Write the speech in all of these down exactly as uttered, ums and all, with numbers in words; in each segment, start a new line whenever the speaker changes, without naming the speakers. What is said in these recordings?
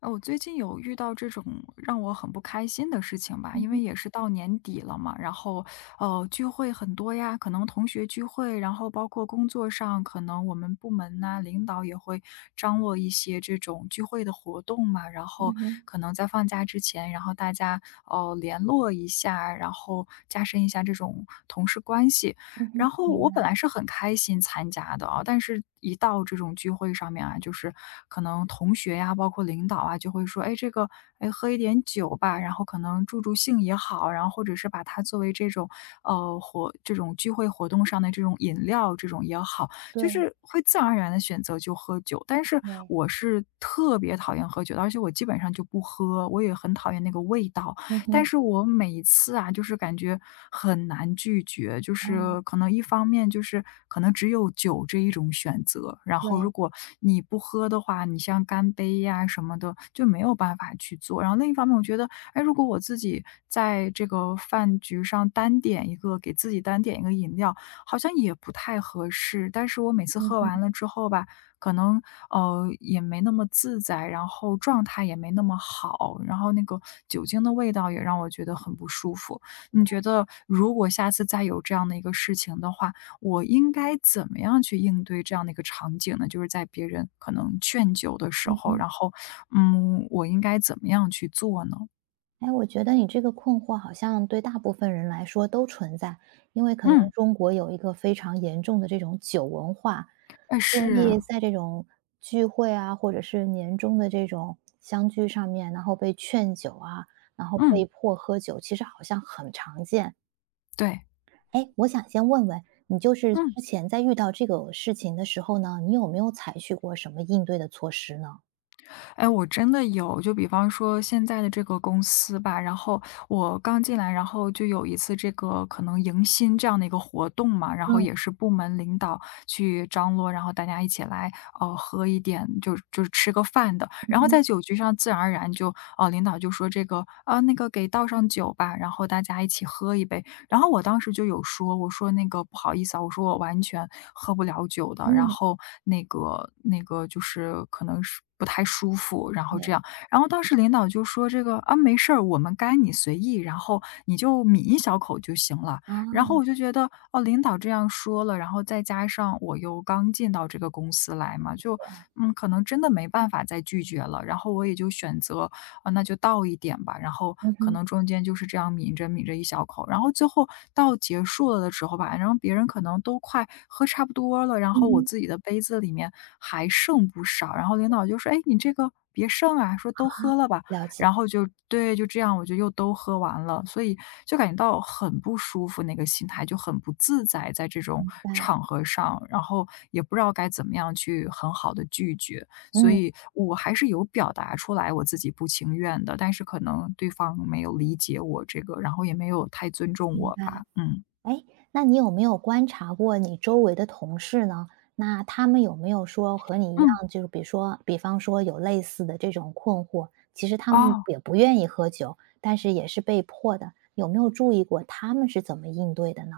呃，我最近有遇到这种让我很不开心的事情吧，
嗯
因为
哼，
也是到年底了嘛，然后呃聚会很多呀，可能同学聚会，然后包括工作上，可能我们部门呐、领导也会张罗一些这种聚会的活动嘛，然
嗯
后
哼，
可能在放假之前，然后大家呃联络一下，然后加深一下这种同事关系。
嗯
然
哼，
后
明
我
白，
本来是很开心参加的啊，但是一到这种聚会上面啊，就是可能同学呀，包括领导啊，就会说：“哎，这个，哎，喝一点酒吧。”然后可能助助兴也好，然后或者是把它作为这种呃活这种聚会活动上的这种饮料这种也好，就
对，
是会自然而然的选择就喝酒。但是
对，
我是特别讨厌喝酒的，而且我基本上就不喝，我也很讨厌那个味道。
嗯
但
哼，
是我每一次啊，就是感觉很难拒绝，就
哦，
是可能一方面就是可能只有酒这一种选择，然后
对，
如果你不喝的话，你像干杯呀、什么的就没有办法去做。然后另一方面，我觉得，哎，如果我自己在这个饭局上单点一个，给自己单点一个饮料，好像也不太合适。但是我每次
嗯
喝
哼，
完了之后吧，可能呃，也没那么自在，然后状态也没那么好，然后那个酒精的味道也让我觉得很不舒服。你觉得如果下次再有这样的一个事情的话，我应该怎么样去应对这样的一个场景呢？就是在别人可能劝酒的时
嗯
候，
哼。
然后，嗯，我应该怎么样去做呢？
哎，我觉得你这个困惑好像对大部分人来说都存在，因为可能
嗯，
中国有一个非常严重的这种酒文化，
哎，
所
是，
以在这种聚会啊，或者是年终的这种相聚上面，然后被劝酒啊，然后
嗯，
被迫喝酒，其实好像很常见。
对，
哎，我想先问问你，就是
嗯。
之前在遇到这个事情的时候呢，你有没有采取过什么应对的措施呢？
哎，我真的有，就比方说现在的这个公司吧，然后我刚进来，然后就有一次这个可能迎新这样的一个活动嘛，然后也
嗯，
是部门领导去张罗，然后大家一起来呃喝一点，就就是吃个饭的。
嗯
然后
哼，
在酒局上，自然而然就呃领导就说这个啊、那个给倒上酒吧，然后大家一起喝一杯。然后我当时就有说，我说那个不好意思啊，我说我完全喝不了酒的，然
嗯，
后那个那个就是可能是不太舒服，然后
对，
这样，然后当时领导就说这个啊没事儿，我们该你随意，然后你就抿一小口就行了。然
啊，
后我就觉得哦，领导这样说了，然后再加上我又刚进到这个公司来嘛，就嗯，可能真的没办法再拒绝了。然后我也就选择啊，那就倒一点吧。然后
嗯
可
哼，
能中间就是这样抿着抿着一小口，然后最后到结束了的时候吧，然后别人可能都快喝差不多了，然
嗯
后我
哼，
自己的杯子里面还剩不少，然后领导就说：“哎，你这个别剩啊，说都喝了吧。”
了解，
然后就对，就这样我就又都喝完了，所以就感觉到很不舒服，那个心态就很不自在，在这种
明白，
场合上，然后也不知道该怎么样去很好的拒绝。所
嗯，
以我还是有表达出来我自己不情愿的，但是可能对方没有理解我这个，然后也没有太尊重
明
我
白。
吧，嗯。
哎，那你有没有观察过你周围的同事呢？那他们有没有说和你一样，
嗯，
就是比如说，比方说有类似的这种困惑，其实他们
哦。
也不愿意喝酒，但是也是被迫的，有没有注意过他们是怎么应对的呢？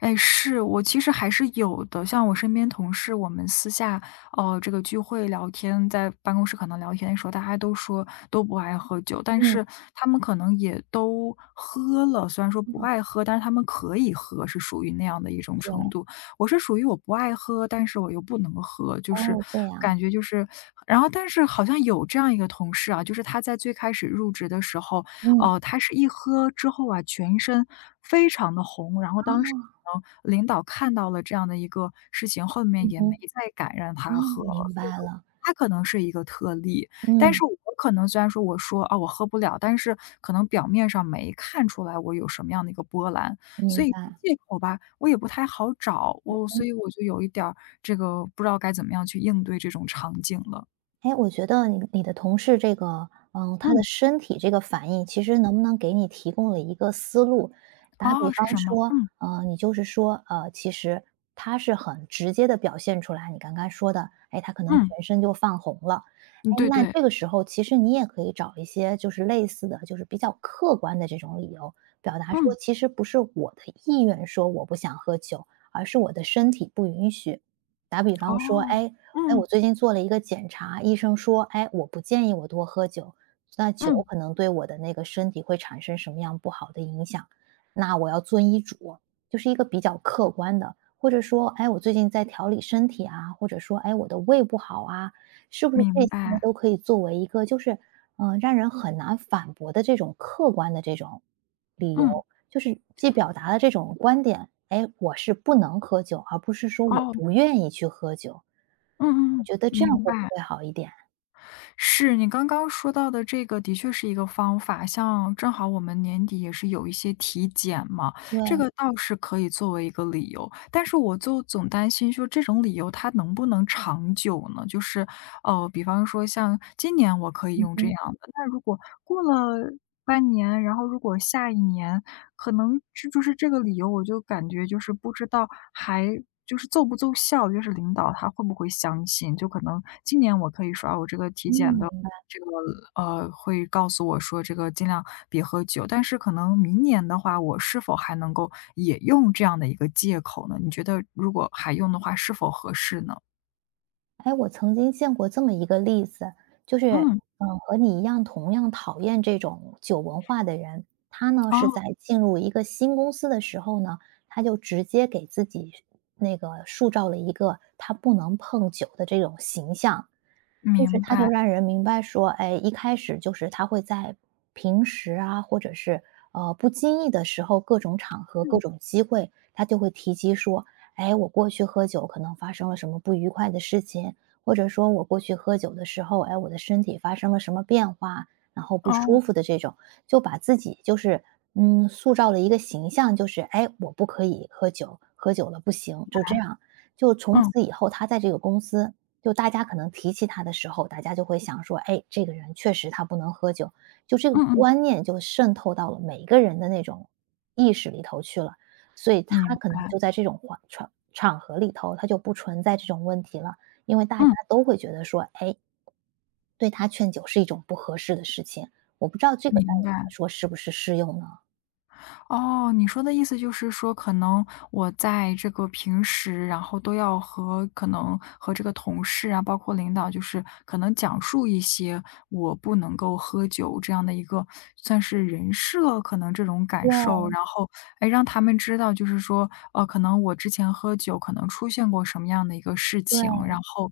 哎，是，我其实还是有的。像我身边同事，我们私下，呃，这个聚会聊天，在办公室可能聊天的时候，大家都说都不爱喝酒，但
嗯，
是他们可能也都喝了，虽然说不爱喝，但是他们可以喝，是属于那样的一种程
对，
度。我是属于我不爱喝，但是我又不能喝，就是
哦，这样，
感觉就是，然后但是好像有这样一个同事啊，就是他在最开始入职的时候，
嗯，
哦，他是一喝之后啊，全身非常的红，然后当时可能领导看到了这样的一个事情，后
嗯
面也没
嗯，
再敢让
哦，
他喝了，
明
所以
白
说
了，
他可能是一个特例。但
嗯，
是我可能虽然说我说：“啊，我喝不了”，但是可能表面上没看出来我有什么样的一个波澜，所
明
以
白。
借口吧，我也不太好找，我所以我就有一点儿这个不知道该怎么样去应对这种场景了。
哎，我觉得你你的同事这个，嗯，他的
嗯，
身体这个反应，其实能不能给你提供了一个思路？打比
哦，
方
是什么？
说，
嗯，
呃，你就是说，呃，其实他是很直接的表现出来，你刚刚说的，哎，他可能
嗯，
全身就泛红了。
嗯，
哎，
对
那
对，
这个时候其实你也可以找一些就是类似的，就是比较客观的这种理由，表达说
嗯。
其实不是我的意愿说我不想喝酒，而是我的身体不允许。打比方说，
哦，
哎，哎，我
嗯，
最近做了一个检查，医生说，哎，我不建议我多喝酒，那酒
嗯，
可能对我的那个身体会产生什么样不好的影响？那我要遵医嘱，就是一个比较客观的，或者说，哎，我最近在调理身体啊，或者说，哎，我的胃不好啊，是不是这
明
些
白，
都可以作为一个就是嗯，呃让人很难反驳的这种客观的这种理由，
嗯，
就是既表达了这种观点，哎，我是不能喝酒，而不是说我
哦，
不愿意去喝酒。
嗯
你
嗯嗯，
觉得这样
明
会不
白。
会好一点？
是你刚刚说到的这个的确是一个方法，像正好我们年底也是有一些体检嘛，
对，
这个倒是可以作为一个理由，但是我就总担心说这种理由它能不能长久呢？就是，呃，比方说像今年我可以
嗯
用这样
哼，
的，那如果过了半年，然后如果下一年可能是就是这个理由，我就感觉就是不知道还就是奏不奏效，就是领导他会不会相信。就可能今年我可以说啊，我这个体检的
嗯。
这个呃，会告诉我说这个尽量别喝酒，但是可能明年的话，我是否还能够也用这样的一个借口呢？你觉得如果还用的话，是否合适呢？
哎，我曾经见过这么一个例子，就是，
嗯，
嗯，和你一样同样讨厌这种酒文化的人，他呢
哦，
是在进入一个新公司的时候呢，他就直接给自己那个塑造了一个他不能碰酒的这种形象，就是
明
他，就
白，
让人明白说，哎，一开始就是他会在平时啊，或者是呃不经意的时候，各种场合、各
嗯，
种机会，他就会提及说，哎，我过去喝酒可能发生了什么不愉快的事情，或者说我过去喝酒的时候，哎，我的身体发生了什么变化，然后不
哦，
舒服的这种，就把自己就是嗯塑造了一个形象，就是哎，我不可以喝酒，喝酒了不行，
白，
就这样。就从
嗯，
此以后，他在这个公司就大家可能提起他的时候，大家就会想说，哎，这个人确实他不能喝酒，就这个
嗯嗯，
观念就渗透到了每一个人的那种意识里头去了，所以
明
他可能
白，
就在这种环场场合里头，他就不存在这种问题了，因为大家
嗯，
都会觉得说，哎，对他劝酒是一种不合适的事情，我不知道这个在
明
你
白。
来说是不是适用呢？
哦，你说的意思就是说，可能我在这个平时，然后都要和可能和这个同事啊，包括领导，就是可能讲述一些我不能够喝酒这样的一个算是人设，可能这种感
对
受，然后哎让他们知道，就是说，呃，可能我之前喝酒可能出现过什么样的一个事情，
对
然后。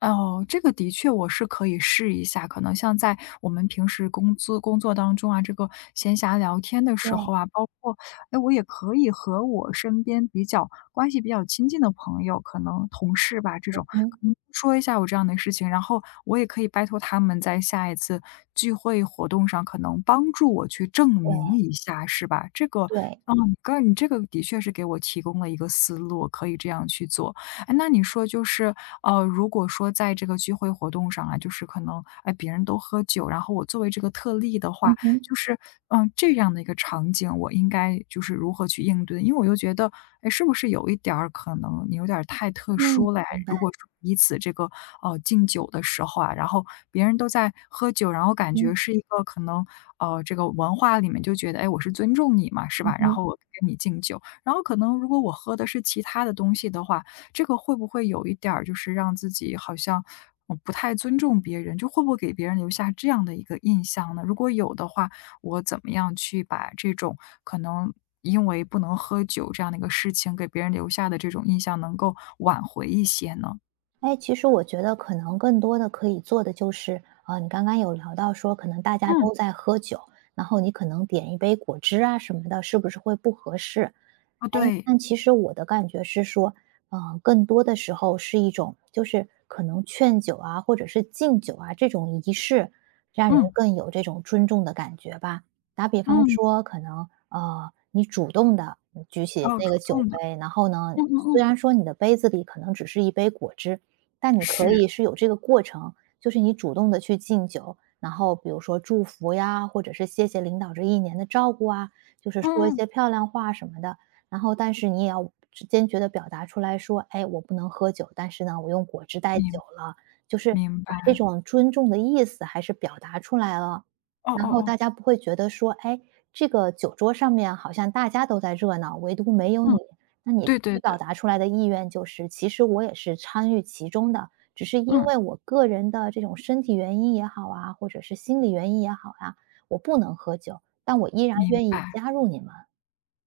哦，这个的确我是可以试一下。可能像在我们平时工资工作当中啊，这个闲暇聊天的时
对，
候啊，包括，哎，我也可以和我身边比较关系比较亲近的朋友，可能同事吧这种，
嗯，
可能说一下我这样的事情，然后我也可以拜托他们在下一次聚会活动上，可能帮助我去证
对
明一下，是吧？这个，
对，
嗯，你刚你这个的确是给我提供了一个思路，可以这样去做。哎，那你说就是，呃，如果说在这个聚会活动上啊，就是可能，哎，别人都喝酒，然后我作为这个特例的
嗯
话，
哼，
就是，嗯，这样的一个场景，我应该就是如何去应对？因为我又觉得，哎，是不是有一点儿可能你有点儿太特
嗯，
殊了呀？
明白，
如果说彼此这个呃敬酒的时候啊，然后别人都在喝酒，然后感
嗯，
觉是一个可能呃这个文化里面就觉得，哎，我是尊重你嘛，是
嗯
吧？然
哼。
后我跟你敬酒，然后可能如果我喝的是其他的东西的话，这个会不会有一点儿就是让自己好像，呃，不太尊重别人，就会不会给别人留下这样的一个印象呢？如果有的话，我怎么样去把这种可能因为不能喝酒这样的一个事情给别人留下的这种印象能够挽回一些呢？
哎，其实我觉得可能更多的可以做的就是，呃，你刚刚有聊到说，可能大家
嗯，
都在喝酒，然后你可能点一杯果汁啊什么的，是不是会不合适？
哦，
哎，
对，
但其实我的感觉是说，呃，更多的时候是一种，就是可能劝酒啊，或者是敬酒啊这种仪式，让人
嗯，
更有这种尊重的感觉吧。打比方
嗯，
说，可能呃，你主动的举起
哦，
那个
主
酒
动的，
杯，然后呢，
嗯嗯
虽
嗯，
然说你的杯子里可能只是一杯果汁，但你可
是，
以是有这个过程，就是你主动的去敬酒，然后比如说祝福呀，或者是谢谢领导这一年的照顾啊，就是说一
嗯嗯，
些漂亮话什么的。然后但是你也要坚决地表达出来说：“哎，我不能喝酒，但是呢，我用果汁代酒
明
了。”就是
明
把这
白，
种尊重的意思还是表达出来了，
哦
然
哦
后
哦，
大家不会觉得说：“哎，这个酒桌上面好像大家都在热闹，唯独没有你。”
嗯，
那你
对对
你表
对，
达出来的意愿就是：“其实我也是参与其中的，只是因
嗯，
为我个人的这种身体原因也好啊，或者是心理原因也好啊，我不能喝酒，但我依然
明
愿意
白。
加入你们。”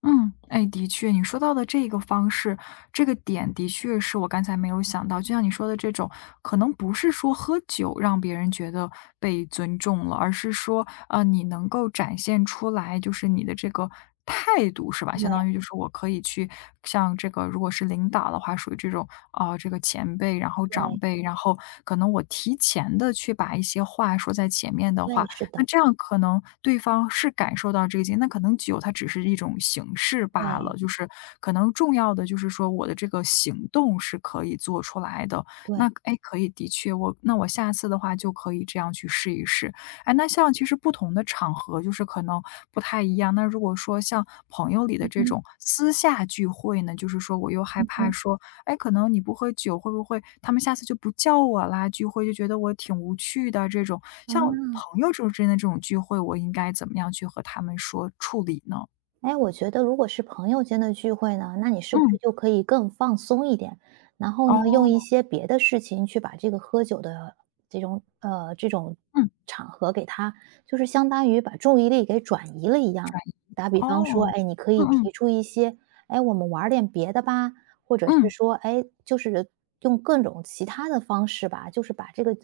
嗯，哎，的确，你说到的这个方式，这个点的确是我刚才没有想到。就像你说的这种，可能不是说喝酒让别人觉得被尊重了，而是说，呃，你能够展现出来，就是你的这个态度，是吧？相当于
对
就是我可以去像这个，如果是领导的话，属于这种啊、呃这个前辈，然后长
对。
辈，然后可能我提前的去把一些话说在前面的
对，
话，
是
那
的，
这样可能对方是感受到这个劲那可能酒它只是一种形式罢
对，
了，就是可能重要的就是说我的这个行动是可以做出来的。
对，
那哎，可以，的确，我那我下次的话就可以这样去试一试。哎，那像其实不同的场合就是可能不太一样。那如果说像朋友里的
嗯
这
哼，
种私下聚会呢，就是说我又害
嗯
怕
哼，
说哎，可能你不喝酒，会不会他们下次就不叫我啦？聚会就觉得我挺无趣的这种。
啊，
像朋友这种之间的这种聚会，我应该怎么样去和他们说处理呢？
哎，我觉得如果是朋友间的聚会呢，那你是不是
嗯，
就可以更放松一点？然后呢，用一
哦，
些别的事情去把这个喝酒的这种呃这种
嗯，
场合给它，就是相当于把注意力给转移了一样。
转移，
打比方说，
哦，
哎，你可以
嗯
提
嗯
出一些，哎，我们玩儿点别的吧，或者是
嗯，
说，哎，就是用各种其他的方式吧，就是把这个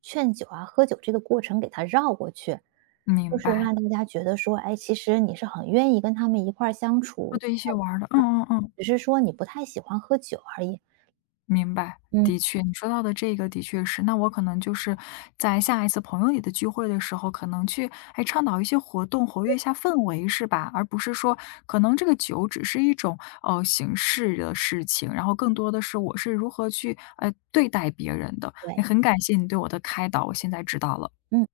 劝酒啊、喝酒这个过程给它绕过去。就
明
是让
白，
大家觉得说，哎，其实你是很愿意跟他们一块儿相
哦，
处，
对，一些玩儿的，嗯嗯嗯。
只是说你不太喜欢喝酒而已。
明白，
嗯，
的确，你说到的这个的确是，那我可能就是在下一次朋友里的聚会的时候，可能去哎倡导一些活动，活跃一下氛围，是吧？而不是说可能这个酒只是一种呃形式的事情，然后更多的是我是如何去呃对待别人的。哎，
对，
很感谢你对我的开导，我现在知道了。
嗯。